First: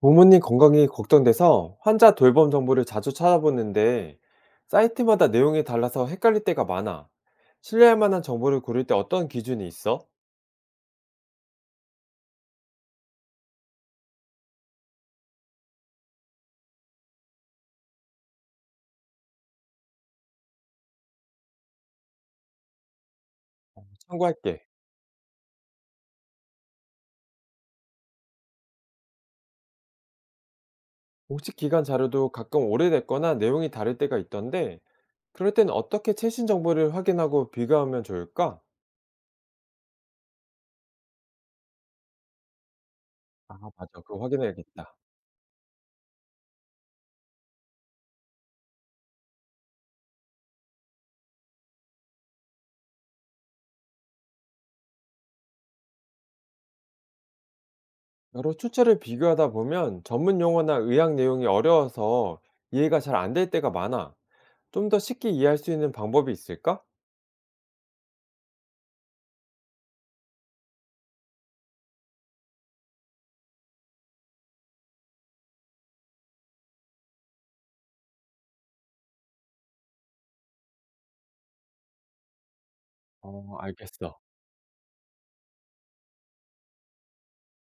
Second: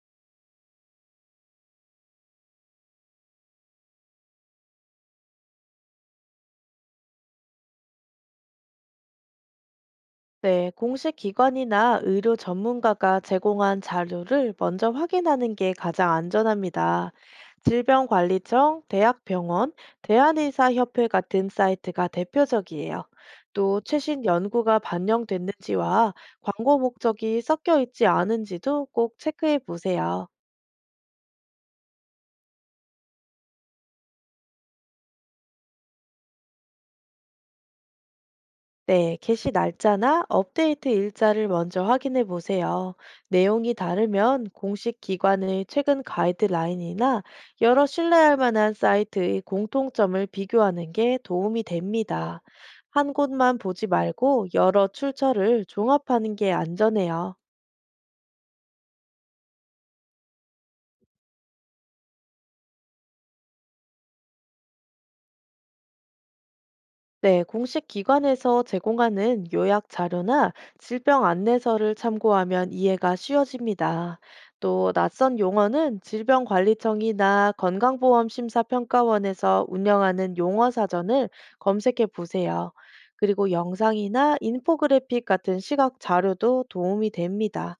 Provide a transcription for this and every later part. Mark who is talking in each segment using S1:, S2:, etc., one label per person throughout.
S1: 부모님 건강이 걱정돼서 환자 돌봄 정보를 자주 찾아보는데 사이트마다 내용이 달라서 헷갈릴 때가 많아. 신뢰할 만한 정보를 고를 때 어떤 기준이 있어?
S2: 네, 공식 기관이나 의료 전문가가 제공한 자료를 먼저 확인하는 게 가장 안전합니다. 질병관리청, 대학병원, 대한의사협회 같은 사이트가 대표적이에요. 또 최신
S1: 참고할게.
S2: 연구가 반영됐는지와 광고 목적이 섞여 있지 않은지도 꼭 체크해 보세요.
S1: 공식 기관 자료도 가끔 오래됐거나 내용이 다를 때가 있던데 그럴 땐 어떻게 최신 정보를 확인하고 비교하면 좋을까?
S2: 네, 게시 날짜나 업데이트 일자를 먼저 확인해 보세요.
S1: 아,
S2: 내용이
S1: 맞아. 그거
S2: 다르면
S1: 확인해야겠다.
S2: 공식 기관의 최근 가이드라인이나 여러 신뢰할 만한 사이트의 공통점을 비교하는 게 도움이 됩니다. 한 곳만 보지 말고 여러 출처를 종합하는 게 안전해요.
S1: 여러 출처를 비교하다 보면 전문 용어나 의학 내용이 어려워서 이해가 잘 안 될 때가 많아. 좀 더 쉽게 이해할 수 있는 방법이 있을까?
S2: 네, 공식 기관에서 제공하는 요약 자료나 질병 안내서를 참고하면 이해가 쉬워집니다. 또 낯선 용어는 질병관리청이나 건강보험심사평가원에서 운영하는 용어 사전을 검색해 보세요. 그리고
S1: 어, 알겠어.
S2: 영상이나 인포그래픽 같은 시각 자료도 도움이 됩니다.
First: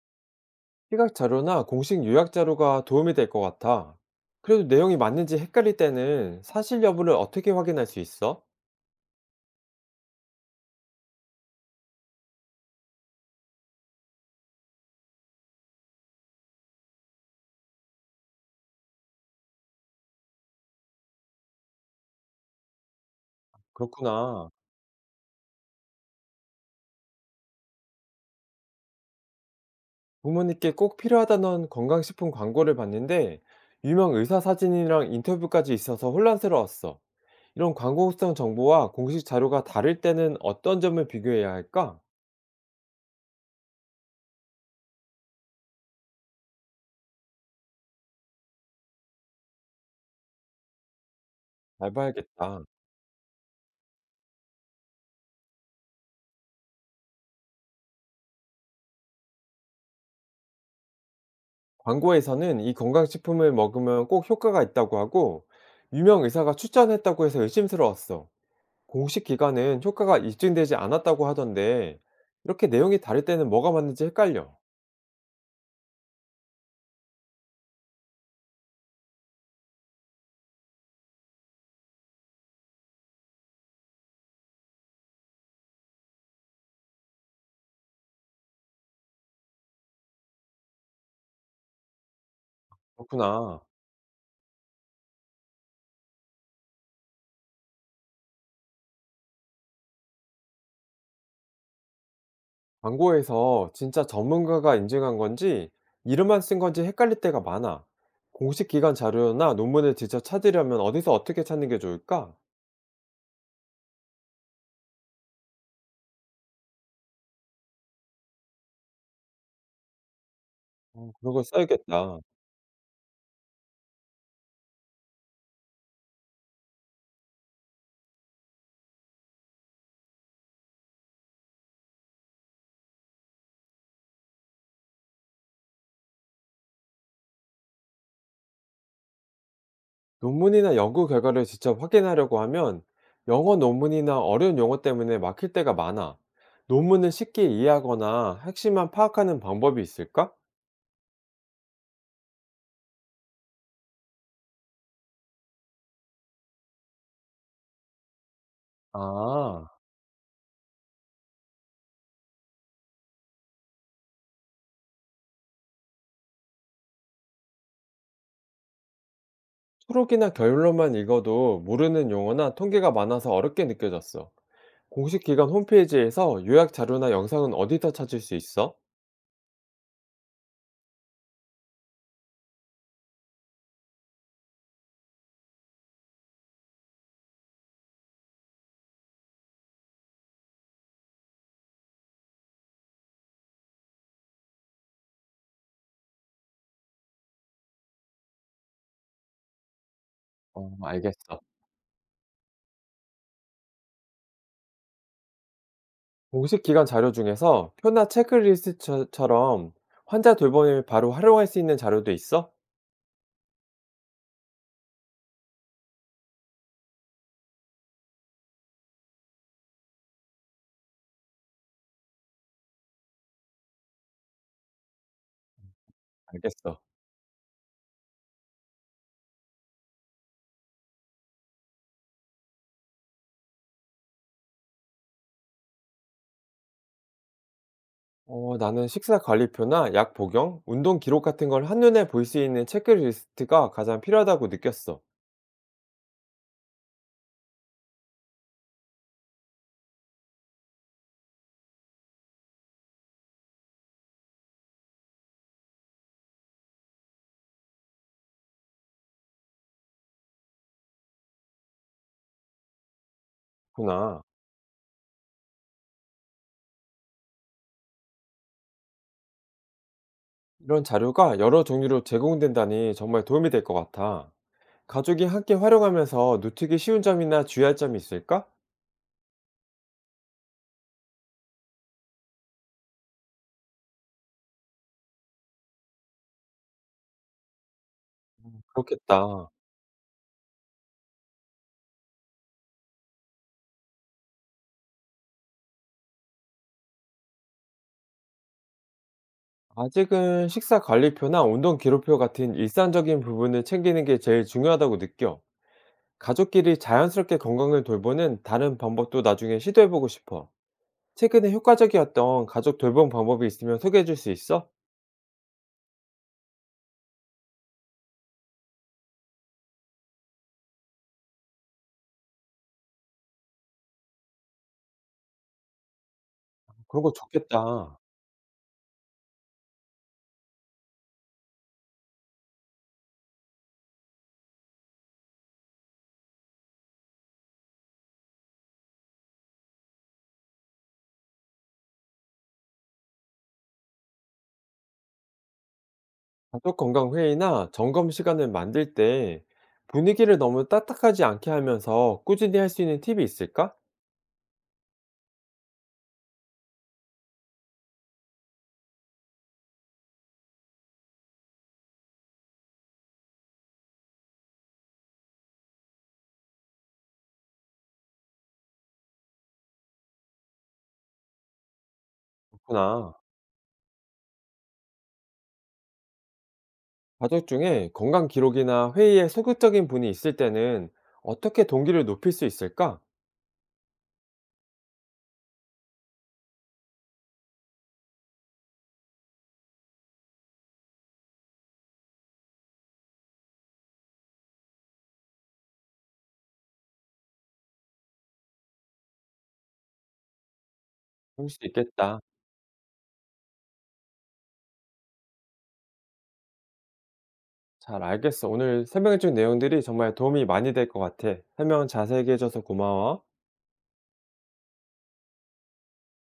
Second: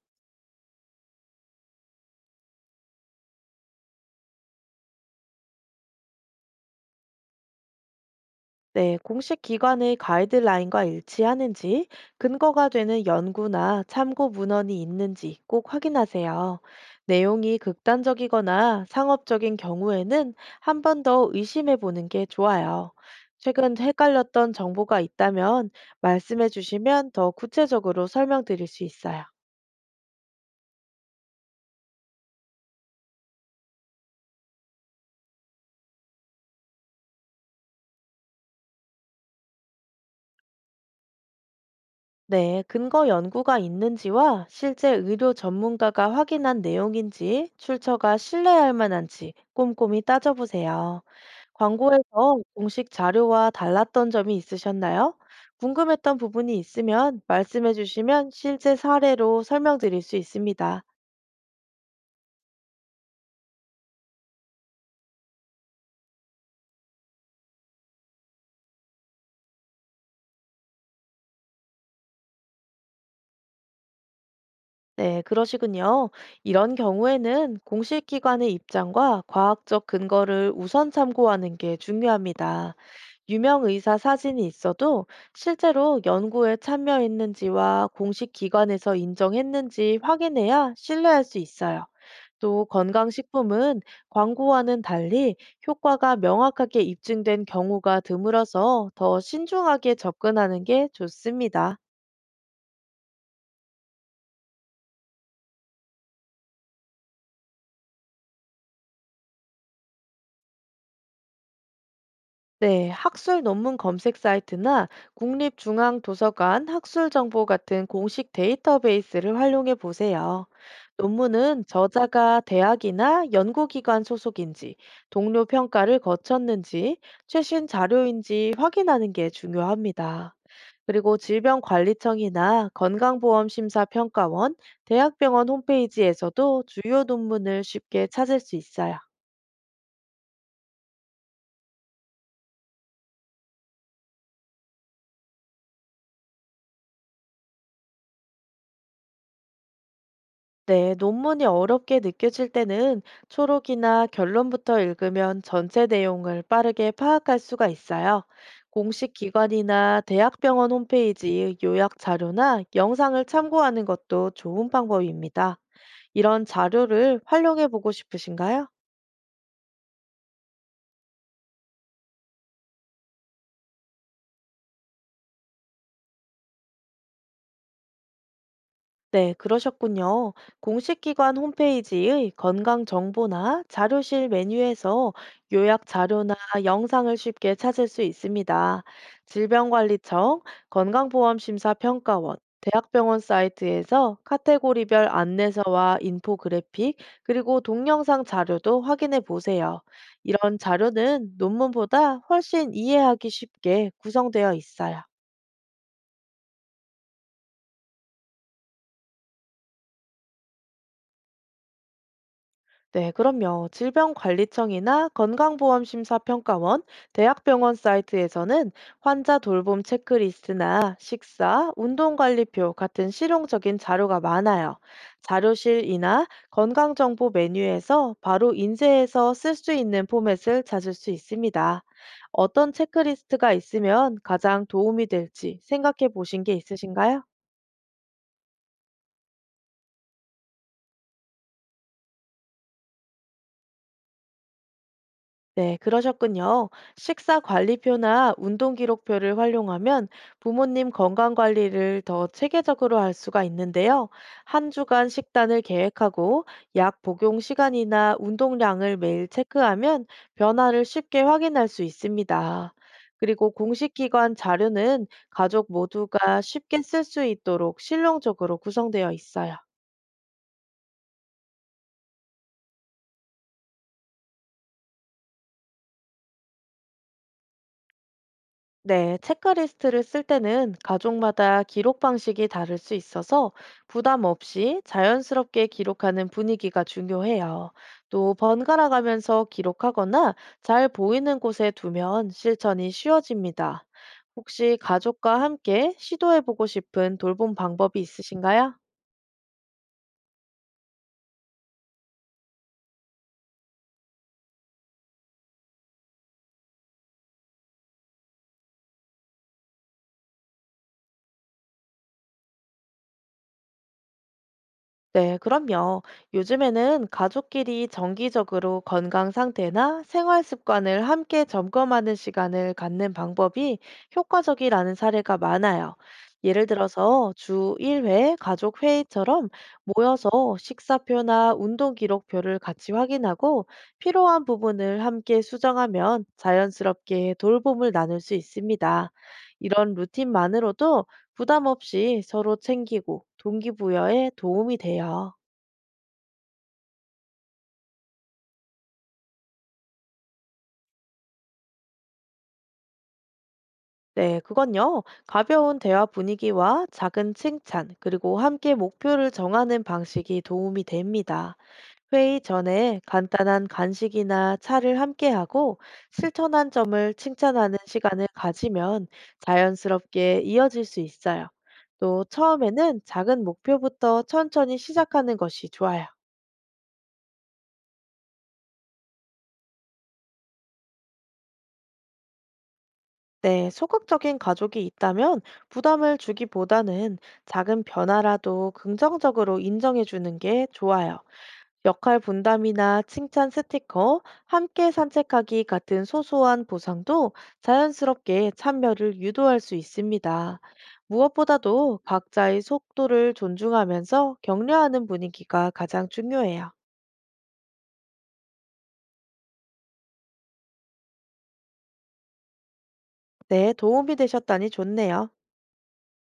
S1: 시각 자료나 공식 요약 자료가 도움이 될 것 같아. 그래도 내용이 맞는지 헷갈릴 때는 사실 여부를 어떻게 확인할 수 있어?
S2: 네, 공식 기관의 가이드라인과 일치하는지, 근거가 되는 연구나 참고 문헌이 있는지 꼭 확인하세요. 내용이 극단적이거나 상업적인 경우에는 한 번 더 의심해 보는 게 좋아요. 최근
S1: 그렇구나.
S2: 헷갈렸던 정보가 있다면 말씀해 주시면 더 구체적으로 설명드릴 수 있어요.
S1: 부모님께 꼭 필요하다는 건강식품 광고를 봤는데 유명 의사 사진이랑 인터뷰까지 있어서 혼란스러웠어. 이런 광고성 정보와 공식 자료가 다를 때는 어떤 점을 비교해야 할까?
S2: 네, 근거 연구가 있는지와 실제 의료 전문가가 확인한 내용인지 출처가 신뢰할 만한지 꼼꼼히 따져보세요.
S1: 잘
S2: 광고에서
S1: 봐야겠다.
S2: 공식 자료와 달랐던 점이 있으셨나요? 궁금했던 부분이 있으면 말씀해 주시면 실제 사례로 설명드릴 수 있습니다.
S1: 광고에서는 이 건강식품을 먹으면 꼭 효과가 있다고 하고 유명 의사가 추천했다고 해서 의심스러웠어. 공식 기관은 효과가 입증되지 않았다고 하던데, 이렇게 내용이 다를 때는 뭐가 맞는지 헷갈려.
S2: 네, 그러시군요. 이런 경우에는 공식 기관의 입장과 과학적 근거를 우선 참고하는 게 중요합니다. 유명 의사 사진이 있어도 실제로 연구에 참여했는지와 공식 기관에서 인정했는지 확인해야 신뢰할 수 있어요. 또
S1: 그렇구나.
S2: 건강식품은 광고와는 달리 효과가 명확하게 입증된 경우가 드물어서 더 신중하게 접근하는 게 좋습니다.
S1: 광고에서 진짜 전문가가 인증한 건지, 이름만 쓴 건지 헷갈릴 때가 많아. 공식 기관 자료나 논문을 직접 찾으려면 어디서 어떻게 찾는 게 좋을까?
S2: 네, 학술 논문 검색 사이트나 국립중앙도서관 학술정보 같은 공식 데이터베이스를 활용해 보세요.
S1: 어, 그런 걸
S2: 논문은
S1: 써야겠다.
S2: 저자가 대학이나 연구기관 소속인지, 동료 평가를 거쳤는지, 최신 자료인지 확인하는 게 중요합니다. 그리고 질병관리청이나 건강보험심사평가원, 대학병원 홈페이지에서도 주요 논문을 쉽게 찾을 수 있어요.
S1: 논문이나 연구 결과를 직접 확인하려고 하면 영어 논문이나 어려운 용어 때문에 막힐 때가 많아. 논문을 쉽게 이해하거나 핵심만 파악하는 방법이 있을까?
S2: 네, 논문이 어렵게 느껴질 때는 초록이나 결론부터 읽으면 전체 내용을 빠르게 파악할 수가 있어요. 공식
S1: 아,
S2: 기관이나 대학병원 홈페이지의 요약 자료나 영상을 참고하는 것도 좋은 방법입니다. 이런 자료를 활용해 보고 싶으신가요?
S1: 초록이나 결론만 읽어도 모르는 용어나 통계가 많아서 어렵게 느껴졌어. 공식 기관 홈페이지에서 요약 자료나 영상은 어디서 찾을 수 있어?
S2: 네, 그러셨군요. 공식 기관 홈페이지의 건강 정보나 자료실 메뉴에서 요약 자료나 영상을 쉽게 찾을 수 있습니다. 질병관리청, 건강보험심사평가원, 대학병원 사이트에서 카테고리별 안내서와 인포그래픽, 그리고 동영상 자료도 확인해 보세요. 이런
S1: 어,
S2: 자료는
S1: 알겠어.
S2: 논문보다 훨씬 이해하기 쉽게 구성되어 있어요.
S1: 공식 기관 자료 중에서 표나 체크리스트처럼 환자 돌봄에 바로 활용할 수 있는 자료도 있어?
S2: 네, 그럼요. 질병관리청이나 건강보험심사평가원, 대학병원 사이트에서는 환자 돌봄 체크리스트나 식사, 운동관리표 같은 실용적인 자료가 많아요. 자료실이나
S1: 알겠어.
S2: 건강정보 메뉴에서 바로 인쇄해서 쓸 수 있는 포맷을 찾을 수 있습니다. 어떤 체크리스트가 있으면 가장 도움이 될지 생각해 보신 게 있으신가요?
S1: 어, 나는 식사 관리표나 약 복용, 운동 기록 같은 걸 한눈에 볼 수 있는 체크리스트가 가장 필요하다고 느꼈어.
S2: 네, 그러셨군요. 식사 관리표나 운동 기록표를 활용하면 부모님 건강 관리를 더 체계적으로 할 수가 있는데요. 한 주간 식단을 계획하고 약 복용 시간이나 운동량을 매일 체크하면 변화를 쉽게 확인할 수 있습니다. 그리고 공식
S1: 구나.
S2: 기관 자료는 가족 모두가 쉽게 쓸 수 있도록 실용적으로 구성되어 있어요.
S1: 이런 자료가 여러 종류로 제공된다니 정말 도움이 될 것 같아. 가족이 함께 활용하면서 놓치기 쉬운 점이나 주의할 점이 있을까?
S2: 네, 체크리스트를 쓸 때는 가족마다 기록 방식이 다를 수 있어서 부담 없이 자연스럽게 기록하는 분위기가 중요해요. 또 번갈아 가면서
S1: 그렇겠다.
S2: 기록하거나 잘 보이는 곳에 두면 실천이 쉬워집니다. 혹시 가족과 함께 시도해보고 싶은 돌봄 방법이 있으신가요?
S1: 아직은 식사 관리표나 운동 기록표 같은 일상적인 부분을 챙기는 게 제일 중요하다고 느껴. 가족끼리 자연스럽게 건강을 돌보는 다른 방법도 나중에 시도해보고 싶어. 최근에 효과적이었던 가족 돌봄 방법이 있으면 소개해줄 수 있어?
S2: 네, 그럼요. 요즘에는 가족끼리 정기적으로 건강 상태나 생활 습관을 함께 점검하는 시간을 갖는 방법이 효과적이라는 사례가 많아요. 예를
S1: 그런 거
S2: 들어서 주
S1: 좋겠다.
S2: 1회 가족 회의처럼 모여서 식사표나 운동 기록표를 같이 확인하고 필요한 부분을 함께 수정하면 자연스럽게 돌봄을 나눌 수 있습니다. 이런 루틴만으로도 부담 없이 서로 챙기고 동기부여에 도움이 돼요.
S1: 가족 건강 회의나 점검 시간을 만들 때 분위기를 너무 딱딱하지 않게 하면서 꾸준히 할 수 있는 팁이 있을까?
S2: 네, 그건요. 가벼운 대화 분위기와 작은 칭찬, 그리고 함께 목표를 정하는 방식이 도움이 됩니다. 회의 전에 간단한 간식이나 차를 함께하고 실천한 점을 칭찬하는 시간을 가지면 자연스럽게 이어질 수 있어요. 또 처음에는
S1: 그렇구나.
S2: 작은 목표부터 천천히 시작하는 것이 좋아요.
S1: 가족 중에 건강 기록이나 회의에 소극적인 분이 있을 때는 어떻게 동기를 높일 수 있을까?
S2: 네, 소극적인 가족이 있다면 부담을 주기보다는 작은 변화라도 긍정적으로 인정해 주는 게 좋아요. 역할 분담이나 칭찬 스티커, 함께 산책하기 같은 소소한 보상도 자연스럽게 참여를 유도할 수 있습니다.
S1: 그럴 수
S2: 무엇보다도
S1: 있겠다.
S2: 각자의 속도를 존중하면서 격려하는 분위기가 가장 중요해요.
S1: 잘 알겠어. 오늘 설명해준 내용들이 정말 도움이 많이 될 것 같아. 설명 자세히 해줘서 고마워.
S2: 네, 도움이 되셨다니 좋네요.